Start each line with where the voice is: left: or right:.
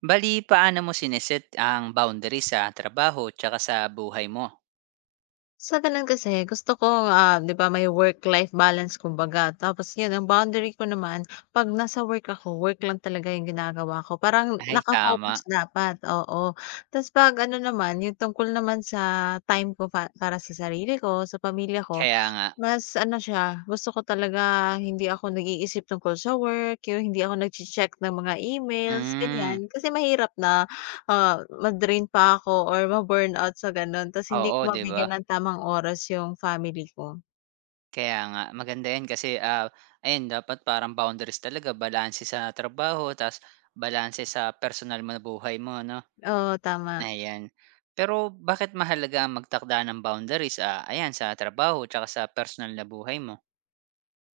right: Bale, paano mo sine-set ang boundaries sa trabaho tsaka sa buhay mo?
left: Sa gano'n kasi gusto ko, ah, 'di ba, may work-life balance kumbaga. Tapos 'yon ang boundary ko naman, 'pag nasa work ako, work lang talaga 'yong ginagawa ko. Parang
right: Ay tama.
left: naka-focus dapat, oo. Tapos 'pag ano naman, 'yon tungkol naman sa time ko pa para sa sarili ko, sa pamilya ko,
right: Kaya nga.
left: mas ano siya, gusto ko talaga hindi ako nag-iisip tungkol sa work, 'yong hindi ako nagche-check ng mga emails,
right: Hmm.
left: ganiyan. Kasi mahirap na, ah, ma-drain pa ako or ma-burnout sa gano'n. Tapos hindi ko
right: Oo, 'di
left: mabigyan
right: ba?
left: ng tamang oras 'yong family ko.
right: Kaya nga, maganda 'yan, kasi, ah, ayun dapat parang boundaries talaga balanse sa trabaho tapos balanse sa personal na buhay mo 'no.
left: Oo, tama.
right: Ayan. Pero bakit mahalaga ang magtakda ng boundaries, ah, ayan sa trabaho tsaka sa personal na buhay mo?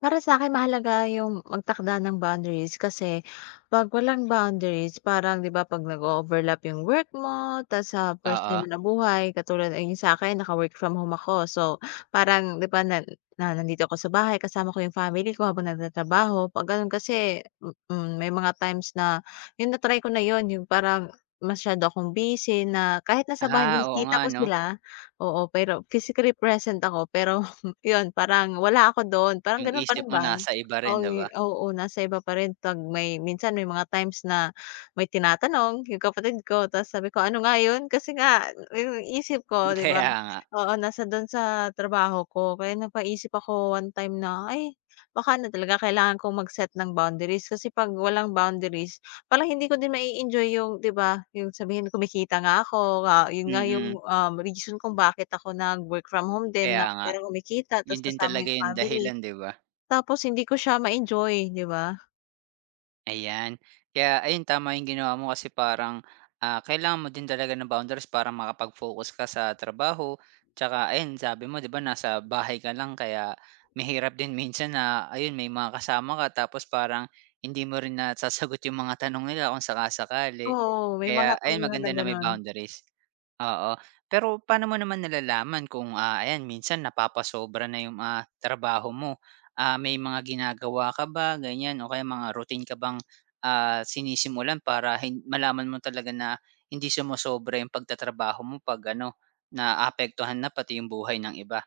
left: Para sa'kin mahalaga 'yung magtakda ng boundaries kasi 'pag walang boundaries parang 'di ba, 'pag nag-o-overlap 'yung work mo tas sa
right: Oo.
left: personal na buhay katulad ng sa akin naka-work from home ako, so parang 'di ba, na na nandito ako sa bahay kasama ko 'yung family ko habang nagtatrabaho 'pag ganon kasi, hmm hmm, may mga times na 'yung na-try ko na 'yun, 'yung parang masyado akong busy na kahit nasa bahay
right: Ah, oo
left: nakikita
right: nga
left: ko
right: 'no.
left: sila, oo, pero physically present ako pero 'yun parang wala ako doon, parang
right: 'Yung
left: gano'n parin
right: isip mo
left: ba?
right: nasa iba
left: Oo,
right: rin, 'di ba?
left: oo nasa iba pa rin, 'pag may minsan may mga times na may tinatanong 'yung kapatid ko, tapos sabi ko, "ano nga 'yun?" kasi nga 'yung isip
right: Hmm,
left: ko 'di ba
right: kaya nga.
left: oo, nasa do'n sa trabaho ko. Kaya napaisip ako, one time na, "Ay, baka ano talaga kailangan kong mag-set ng boundaries." Kasi 'pag walang boundaries, parang hindi ko din mai-enjoy 'yung 'di ba, 'yung sabihin kumikita nga ako, ah, 'yun nga
right: Mm.
left: 'yung, ah, reason kung bakit ako nag-work from home din na
right: Kaya nga.
left: para kumikita
right: 'Yun
left: tapos
right: din
left: kasama
right: talaga
left: 'yung
right: 'yung
left: family.
right: dahilan, 'di ba?
left: Tapos hindi ko siya ma-enjoy, 'di ba?
right: Ayan, kaya ayun tama 'yung ginawa mo kasi parang, ah, kailangan mo din talaga ng boundaries para makapag-focus ka sa trabaho, tsaka ayun sabi mo, ‘di ba, nasa bahay ka lang kaya mahirap din minsan na ayun, may mga kasama ka tapos parang hindi mo rin nasasagot 'yung mga tanong nila kung sakali sakali.
left: Oo, may
right: Kaya
left: mga
right: ayun,
left: time nga
right: maganda
left: na
right: na may
left: ganun.
right: boundaries. Oo, pero paano mo naman nalalaman kung, ah, ayan, minsan napapasobra na 'yung, ah, trabaho mo? Ah, may mga ginagawa ka ba ganiyan o kaya mga routine ka bang, ah, sinisimulan para hin malaman mo talaga na hindi sumosobra 'yung pagtatrabaho mo 'pag ano, naapektuhan na pati 'yung buhay ng iba?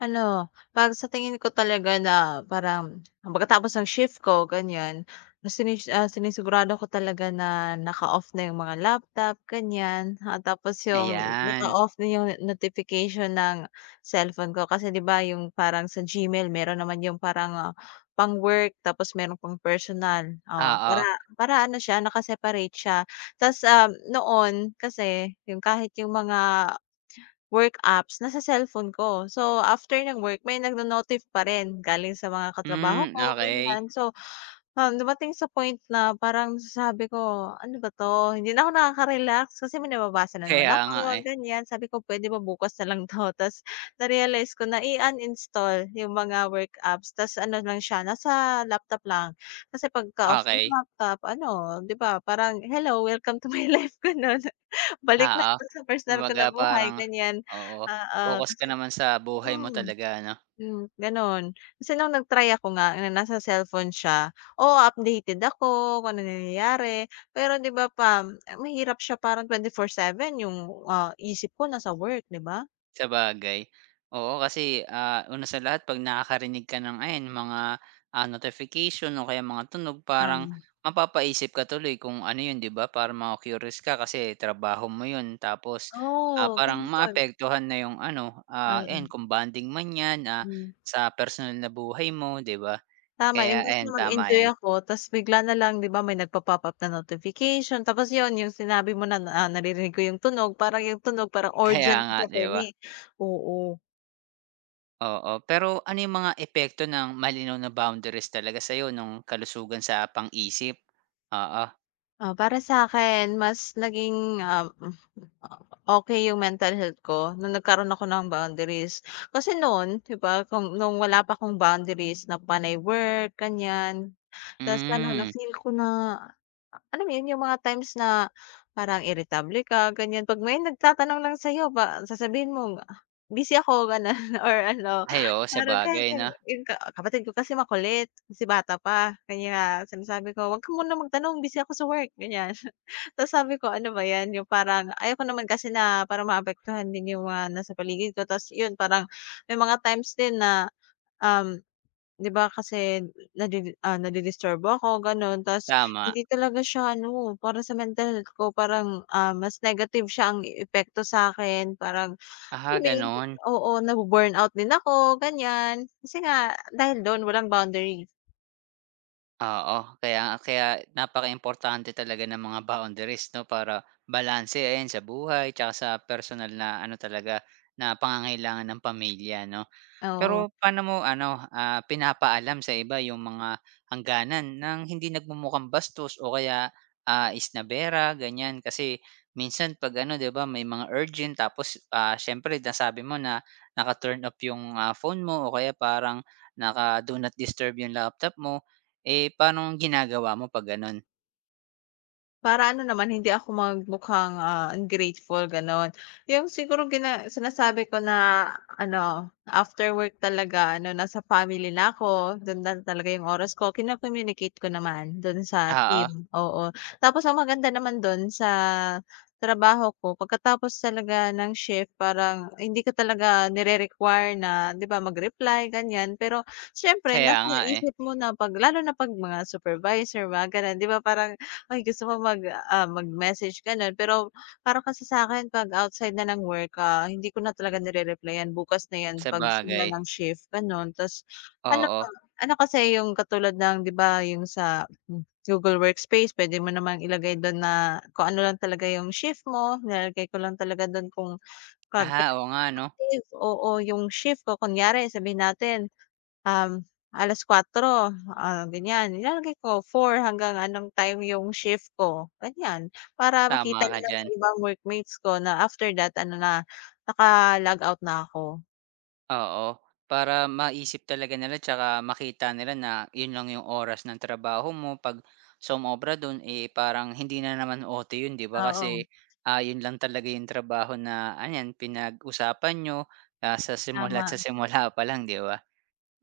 left: Ano, ‘pag sa tingin ko talaga na para, um, pagkatapos ng shift ko ganiyan, sinis ah, sinisigurado ko talaga na naka-off na 'yung mga laptop ganiyan, ah, tapos 'yung
right: Ayan.
left: naka-off na 'yung no notification ng cellphone ko, kasi 'di ba yung parang sa Gmail meron naman 'yung parang pang-work tapos meron pang personal, oh, para
right: Oo.
left: para ano siya naka-separate siya. Ta's, um, noon kasi 'yung kahit 'yung mga, work apps nasa cellphone ko. So after ng work, may nagno-notif pa rin, galing sa mga katrabaho
right: Hmm,
left: ko,
right: okey.
left: ganiyan. So, um, dumating sa point na parang sabi ko, "Ano ba 'to? Hindi na ako nakaka-relax." Kasi may nababasa na naman
right: Kaya nga,
left: ako,
right: eh.
left: ganiyan. Sabi ko, "Puwede ba bukas na lang 'to." Ta’s na-realize ko na i-uninstall 'yong mga work apps ta’s ano na siya, nasa laptop lang. Kasi pagka-off na 'yong
right: Okey.
left: laptop, ano, 'di ba, parang, "Hello, welcome to my life." Gano'n. Balik na
right: Oo,
left: 'to sa personal ko na
right: kumbaga
left: buhay,
right: parang
left: ganiyan.
right: oo,
left: Oo,
right: pokus ka
left: kasi
right: naman sa buhay mo
left: mm,
right: talaga, 'no?
left: hmm, gano'n. Kasi no'ng nag-try ako nga, na nasa cellphone siya, oo, updated ako kung anong nangyayari, pero 'di ba, pam mahirap siya parang 24/7 'yung, ah, isip ko nasa work, 'di ba?
right: Sabagay. Oo, kasi, ah, una sa lahat 'pag nakakarinig ka ng ayan mga, ah, notification o kaya mga tunog, parang
left: Tama.
right: mapapaisip ka tuloy kung ano 'yun, di ba, para maku-curious ka kasi trabaho mo 'yun tapos, ah,
left: Oh,
right: parang
left: ganoon.
right: maapektuhan na 'yung ano, ah, ayan,
left: Mm.
right: kung bonding man 'yan, ah,
left: Hmm.
right: sa personal na buhay mo, 'di ba?
left: Tama,
right: Kaya
left: imbes na
right: ayan, tama
left: mag-enjoy
right: 'yan.
left: ako, tas bigla na lang 'di ba, may nagpa-pop up na notification. Tapos 'yon, 'yong sinabi mo na, ah, naririnig ko 'yong tunog, parang 'yong tunog parang
right: Kaya
left: urgent
right: nga,
left: siya
right: 'di
left: for
right: ba?
left: me. Oo.
right: Oo, pero ano 'yung mga epekto ng malinaw na boundaries talaga sa'yo no'ng kalusugan sa pang-isip? Oo.
left: Ah, para sa'kin mas naging, um, hmm, opo, okey 'yung mental health ko no'ng nagkaroon ako ng boundaries. Kasi non 'di ba, kung no'ng wala pa akong boundaries na panay work, ganiyan. Tas ano, na
right: Hmm.
left: feel ko na ah, alam mo 'yun, 'yung mga times na parang iritable ka ganiyan 'pag may nagtatanong lang sa'yo pa sasabihin mong, "ah, busy ako," gano'n or ano,
right: Ay, oo,
left: parang kahit
right: sabagay
left: 'yung
right: 'no.
left: 'yung ka kapatid ko kasi makulit, kasi bata pa, kaya sinasabi ko, "huwag ka munang magtanong busy ako sa work," ganiyan. Tapos sabi ko ano ba 'yan, 'yung parang ayoko naman kasi na parang maapektuhan din 'yung mga nasa paligid ko, tas 'yun parang may mga times din na, um, di ba kasi nadi ah, nadi-disturbo ako, gano'n, tapos
right: Tama.
left: hindi talaga siya ano, para sa mental health ko parang, ah, mas negative siya ang epekto sa'kin. Parang,
right: Ah,
left: alam mo 'yun,
right: gano'n?
left: oo, na-bu-burn out din ako, ganiyan. Kasi nga dahil do'n walang boundary.
right: Oo, kaya kaya napakaimportante talaga ng mga boundaries 'no, para balanse ayan sa buhay tsaka sa personal na ano talaga, na pangangailangan ng pamilya 'no?
left: Oo.
right: Pero paano mo ano, ah, pinapaalam sa iba 'yung mga hangganan ng hindi nagmumukhang bastos o kaya, ah, isnabera, ganiyan? Kasi minsan 'pag ano, 'di ba, may mga urgent, tapos, ah, siyempre nasabi mo na naka-turn off 'yung, ah, phone mo o kaya parang naka-do not disturb 'yung laptop mo. Eh, paanong ginagawa mo 'pag gano'n?
left: Para ano naman hindi ako mag mukhang, ah, ungrateful gano'n. 'Yong siguro gina sinasabi ko na ano, after work talaga ano nasa family na ako, don na talaga 'yong oras ko, kino-communicate ko naman do'n sa
right: Oo.
left: team, oo. Tapos ang maganda naman do'n sa trabaho ko pagkatapos talaga ng shift parang hindi ko talaga nire-require na 'di ba, mag-reply ganiyan, pero siyempre
right: Kaya
left: nasa
right: nga, eh.
left: isip mo na 'pag lalo na 'pag mga supervisor mga gano'n 'di ba parang, ay gusto mo mag, ah, mag-message gano'n. Pero para kasi sakin 'pag outside na ng work, ah, hindi ko na talaga nire-replyan, bukas na 'yan, 'pag simula
right: Sabagay.
left: ng shift gano'n. Tas ano ko
right: Oo.
left: ano kasi 'yong katulad ng 'di ba 'yong sa, hmm, Google Workspace, puwede mo namang ilagay do'n na kung ano lang talaga 'yong shift mo, nilalagay ko lang talaga do'n kung kag
right: Ah,
left: [unintelligible]
right: oo nga, 'no.
left: active, oo, 'yung shift ko, kunyari sabihin natin, um, 4:00, ah, ganiyan, nilalagay ko 4 hanggang anong time 'yung shift ko, ganiyan. Para makita
right: Tama ka
left: nila na
right: diyan.
left: ibang workmates ko na after that ano na, naka-log out na ako.
right: Oo, para maisip talaga nila tsaka makita nila na yun lang yung oras ng trabaho mo pag sumobra dun, eh, parang hindi na naman OT yun, 'di ba, kasi,
left: Oo.
right: ah, yun lang talaga yung trabaho na ayan pinag-usapan niyo, ah, sa simula't sa
left: Tama.
right: simula pa lang, 'di ba?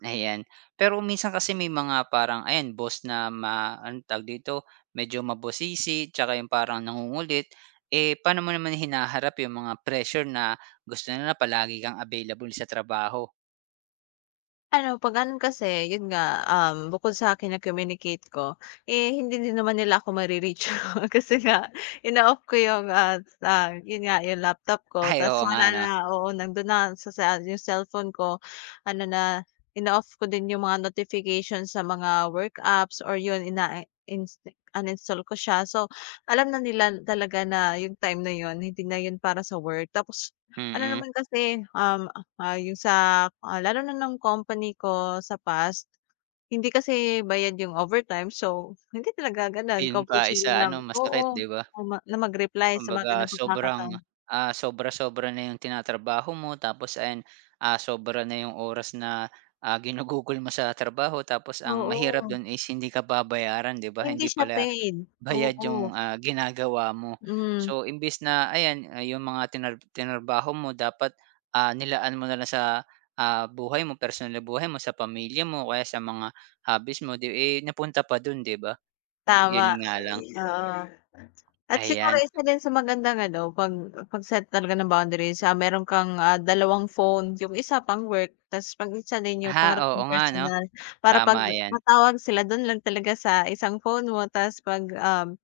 right: Ayan. Pero minsan kasi may mga parang ayan boss na ma ano tawag dito, medyo mabusisi tsaka yung parang nangungulit, eh, paano mo naman hinaharap yung mga pressure na gusto nila palagi kang available sa trabaho?
left: Ano, pag ano kasi, yun nga, um, bukod sa akin, yung communicate ko, eh, hindi din naman nila ako ma-re-reach, kasi nga inooff ko yun nga, ah, yun nga, yung laptop ko,
right: Ay,
left: tas
right: oo nga
left: wala
right: 'no.
left: na, oo, nandun na, sa sa yung cellphone ko, ano na, inooff ko din yung mga notifications sa mga work apps or yun ina-insta uninstalled ko siya. So, alam na nila talaga na yung time na yun hindi na yun para sa work. Tapos ano
right: Mm.
left: naman kasi, um, ah, yung sa, ah, lalo na ng company ko sa past. Hindi kasi bayad yung overtime, so hindi talaga ganun
right: Yun pa
left: compulsory
right: isa
left: na
right: ano masakit,
left: oo
right: di ba?
left: naman na mag-reply sa mga.
right: Kumbaga sobrang,
left: [unintelligible]
right: ah, sobra-sobra na yung tinatrabaho mo tapos ayan, ah, sobra na yung oras na, ah, ginugugol mo sa trabaho tapos ang mahirap
left: Oo.
right: dun is hindi ka babayaran, 'di ba?
left: Hindi
right: Hindi
left: siya
right: pala
left: paid,
right: bayad
left: oo.
right: yung, ah, ginagawa mo.
left: Hmm.
right: So, imbis na ayan, ah, yung mga trinar trinarbaho mo dapat, ah, nilalaan mo na lang sa, ah, buhay mo personal na buhay mo sa pamilya mo o kaya sa mga hobbies mo 'di, eh, napunta pa do'n, 'di ba? Yun
left: Tama,
right: nga lang
left: oo. At siguro
right: Ayan.
left: isa din sa maganda, ano, 'pag 'pag set talaga ng boundaries, ah, meron kang, ah, 2 phone, 'yong 1 pang work, tas 'pag isa na 'yong
right: Ah,
left: para
right: oo
left: mong
right: nga 'no.
left: personal, para 'pag,
right: Tama yan.
left: tawag sila do'n lang talaga sa 1 phone mo, tas 'pag, um,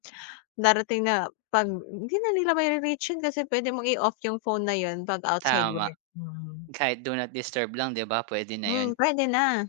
left: darating na 'pag hindi na nila mari-reach yun kasi puwede mong i-off 'yong phone na 'yon 'pag outside
right: Tama.
left: work, mhm.
right: Kahit do not disturb lang, 'di ba, pwede na
left: Hmm,
right: 'yon.
left: puwede na.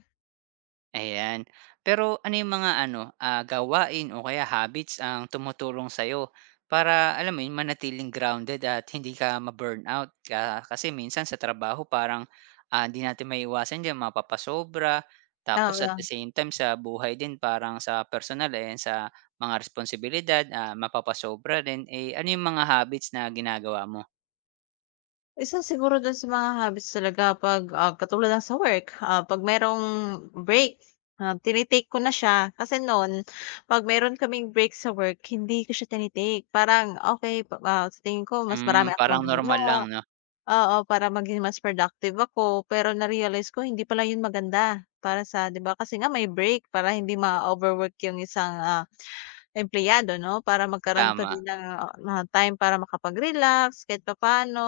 right: Ayan. Pero ano 'yung mga ano, ah, gawain o kaya habits ang tumutulong sa'yo para alam mo 'yun, manatiling grounded at hindi ka ma-burnout. Ka kasi minsan sa trabaho parang, ah, 'di natin maiiwasan diyan mapapasobra. Tapos at the
left: Tama.
right: same time sa buhay din parang sa personal, eh, 'yan sa mga responsibilidad, ah, mapapasobra rin, eh, ano 'yung mga habits na ginagawa mo?
left: Isa siguro do'n sa mga hobbies talaga 'pag, ah, katulad ng sa work, ah, 'pag merong break, ah, tini-take ko na siya, kasi no'n 'pag meron kaming break sa work hindi ko siya tini-take, parang okey, pa sa tingin ko mas
right: Hmm,
left: marami akong
right: parang normal lang,
left: magagawa.
right: 'no?
left: Oo, para maging mas productive ako. Pero na-realize ko hindi pala 'yon maganda, para sa 'di ba, kasi nga may break para hindi ma-overwork 'yong isang, ah, empleyado 'no, para magkaroon pa
right: Tama.
left: din ng, ah, ng time para makapag-relax kahit papaano,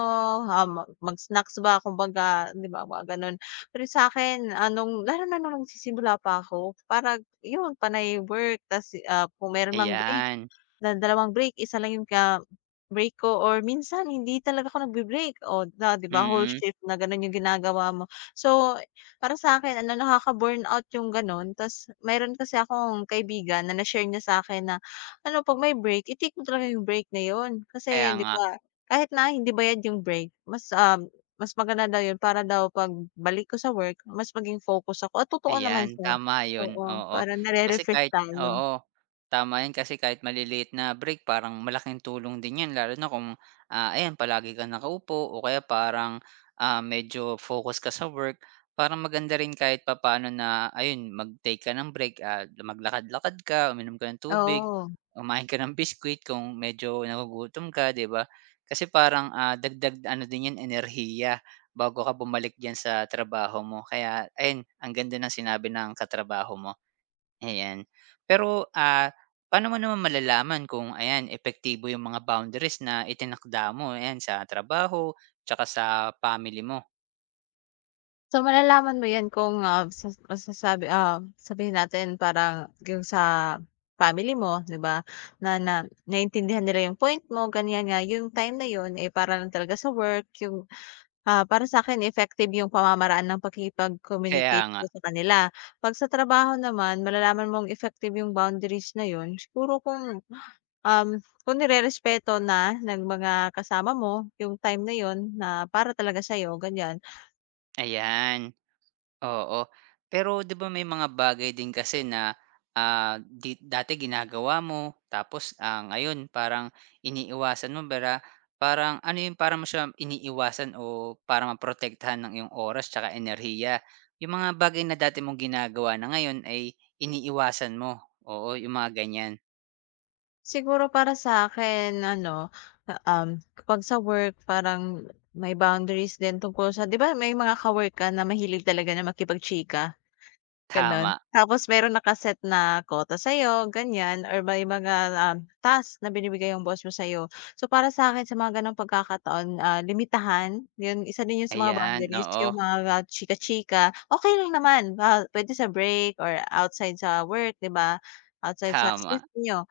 left: um, mag-snacks ba kumbaga 'di ba mga gano'n. Pero sakin, ah, no'ng lalo na no'ng nagsisimula pa ako parang 'yon panay work tas, ah, kung meron mang break,
right: Ayan.
left: na dalawang break, isa lang 'yung ka break ko or minsan hindi talaga ako nagbi-break o la di ba, whole
right: Mm.
left: shift na gano'n 'yung ginagawa mo. So, para sa'kin ano, nakaka-burnout 'yung gano'n. Tas meron kasi akong kaibigan na na-share niya sa'kin na, ano, 'pag may break, i-take mo talaga 'yung break na 'yon.
right: Kaya
left: Kasi, 'di
right: nga.
left: ba, kahit na hindi bayad 'yung break, mas, ah, mas maganda daw 'yun para daw 'pag balik ko sa work, mas maging focus ako. At totoo naman
right: Ayan,
left: siya,
right: tama 'yun,
left: oo,
right: oo.
left: para
right: Kasi
left: nare-refresh
right: kahit
left: tayo.
right: oo. Tama 'yan, kasi kahit maliliit na break parang malaking tulong din 'yan lalo na kung, ah, ayan palagi ka nakaupo o kaya parang, ah, medyo focus ka sa work, para maganda rin kahit papaano na ayun mag-take ka ng break at maglakad-lakad ka, uminom ka ng tubig,
left: Oo.
right: kumain ko ng biscuit kung medyo nagugutom ka, 'di ba? Kasi parang, ah, dagdag ano din 'yan, enerhiya bago ka bumalik diyan sa trabaho mo. Kaya ayun, ang ganda ng sinabi ng katrabaho mo. Ayan. Pero, ah, pa'no mo naman malalaman kung ayan epektibo 'yung mga boundaries na itinakda mo, ayan sa trabaho, tsaka sa family mo?
left: So, malalaman mo 'yan, kung, ah, sa sa sabi, ah, sabihin natin parang yung sa, family mo 'di ba, na, na naiintindihan nila 'yung point mo, ganyan nga 'yung time na 'yun, eh, para lang talaga sa work 'yung, ah, para sa'kin effective yung pamamaraan ng
right: Kaya
left: pakikipag-communicate ko
right: nga.
left: sa kanila. Pag sa trabaho naman malalaman mong effective 'yung boundaries na 'yun, siguro kung, um, kung nirerespeto na ng mga kasama mo 'yung time na 'yun na para talaga sayo ganyan.
right: Ayan. Oo. Pero 'di ba, may mga bagay din kasi na, ah, di dati ginagawa mo, tapos, ang ngayon parang iniiwasan mo para, parang ano yung para mo siya iniwasan o para ma protektahan ang iyong oras tsaka enerhiya, yung mga bagay na dati mong ginagawa na ngayon ay iniwasan mo. Oo, yung mga ganyan.
left: Siguro para sa akin, ano, um, 'pag-sa work parang, may boundaries din tungkol sa 'di ba, may mga ka-work ka na mahilig talaga na makipag-chika. Gano'n.
right: Tama.
left: Tapos meron na ka-set na quota sa'yo, ganyan, or may mga, um, task na binibigay 'yong boss mo sa'yo. So, para sa'kin sa mga gano'ng pagkakataon, ah, limitahan, 'yon isa din 'yon sa mga
right: Ayan,
left: boundaries,
right: oo.
left: 'yong mga, ah, chika-chika, okay lang naman, ba puwede sa break or outside sa work, 'di ba? Outside sa space
right: Tama.
left: n'yo,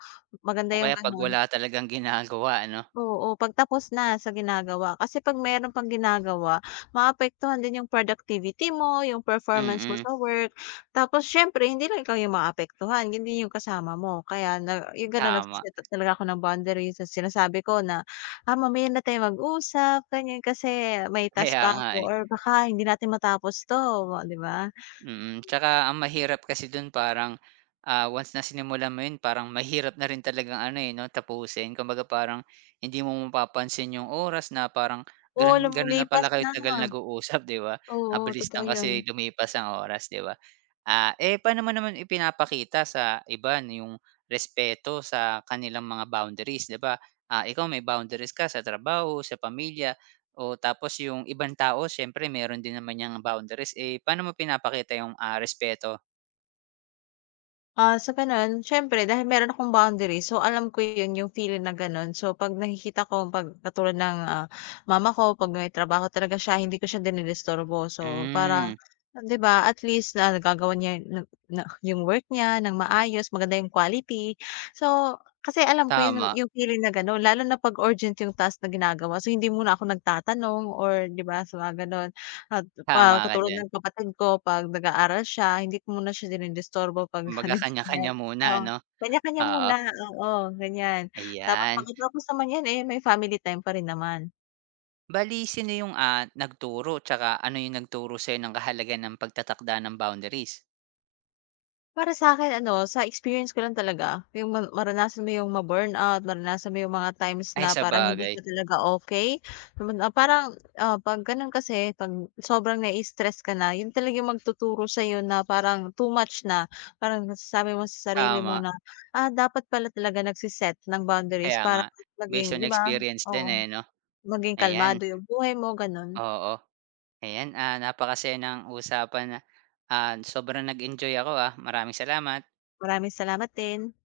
left: maganda
right: O,
left: 'yong
right: kaya 'pag
left: gano'n.
right: wala talagang ginagawa ano?
left: Oo, pagtapos na sa ginagawa. Kasi 'pag meron pang ginagawa, maapektuhan din 'yong productivity mo, 'yong performance mo
right: Mm.
left: sa work. Tapos siyempre hindi lang ikaw 'yong maapektuhan, hindi 'yong kasama mo. Kaya na 'yong gano'n
right: Tama.
left: nagse-set talaga ako ng boundaries. So sinasabi ko na, Ah, mamaya na tayong mag-usap. Ganyan, kasi may task
right: Kaya
left: pa
right: nga
left: ako
right: eh.
left: or baka hindi natin matapos to, 'di ba?
right: Mm, tsaka ang mahirap kasi dun parang ah, once na sinimulan mo 'yon, parang mahirap na rin talagang ano, eh, 'no, tapusin. Kumbaga, parang hindi mo pa pa pansin 'yong oras na parang,
left: Oo,
right: gano'n, gano'n na pala
left: lumilipas
right: kayo
left: na.
right: tagal nag-uusap, 'di ba?
left: Oo,
right: Mabilis
left: totoo
right: lang
left: yan.
right: kasi lumipas ang oras, 'di ba? Ah, eh, paano mo naman ipinapakita sa iba 'yong respeto sa kanilang mga boundaries, 'di ba? Ah, ikaw may boundaries ka sa trabaho, sa pamilya, o tapos 'yong ibang tao siyempre meron din naman 'yang boundaries, eh, paano mo pinapakita 'yong, ah, respeto?
left: Ah, so, gano'n, siyempre dahil meron akong boundary, so, alam ko 'yon yung feeling na gano'n. So, 'pag nakikita ko, 'pag katulad ng, ah, mama ko, 'pag may trabaho talaga siya, hindi ko siya dinidisturbo. So, para,
right: Hmm.
left: ah, 'di ba, at least, na nagagawan niya na na yung work niya, nang maayos, maganda yung quality. So, kasi alam ko 'yon,
right: Tama.
left: yung feeling na gano'n, lalo na 'pag urgent yung task na ginagawa. So, hindi muna ako nagtatanong or, 'di ba, sa mga gano'n, at, pa
right: Tama ka
left: katulad
right: diyan.
left: ng kapatid ko, 'pag nag-aaral siya, hindi ko muna siya dinidisturbo pagka
right: Kumbaga, kanya-kanya
left: [unintelligible]
right: muna,
left: oo,
right: 'no?
left: kanya kanya
right: Oo.
left: muna, oo, ganyan. Tapos,
right: Ayan.
left: pagkatapos naman niyan, eh, may family time pa rin naman.
right: Bale, sino yung, ah, nagturo, tsaka ano yung nagturo sa'yo ng kahalagahan ng pagtatakda ng boundaries?
left: Para sa'kin ano, sa experience ko lang talaga, yung ma maranasan mo yung ma-burnout, maranasan mo yung mga times
right: Ay,
left: na parang hindi
right: sabagay.
left: ka talaga okay. So, man ah, parang, ah, 'pag gano'n kasi, 'pag sobrang nai-stress ka na, 'yon talaga yung magtuturo sa'yo na, parang too much na, parang nasasabi mo sa sarili mo
right: Tama.
left: na, "Ah, dapat pala talaga nagsi-set ng boundaries
right: Kaya
left: para,
right: nga,
left: hmm, maging"
right: based on
left: 'di ba?
right: experience din,
left: Oo.
right: eh, 'no?
left: Maging
right: Ayan.
left: kalmado yung buhay mo, gano'n.
right: Oo. Ayan, ah, napakasaya ng usapan na ah, sobrang nag-enjoy ako, ah, maraming salamat.
left: Maraming salamat din.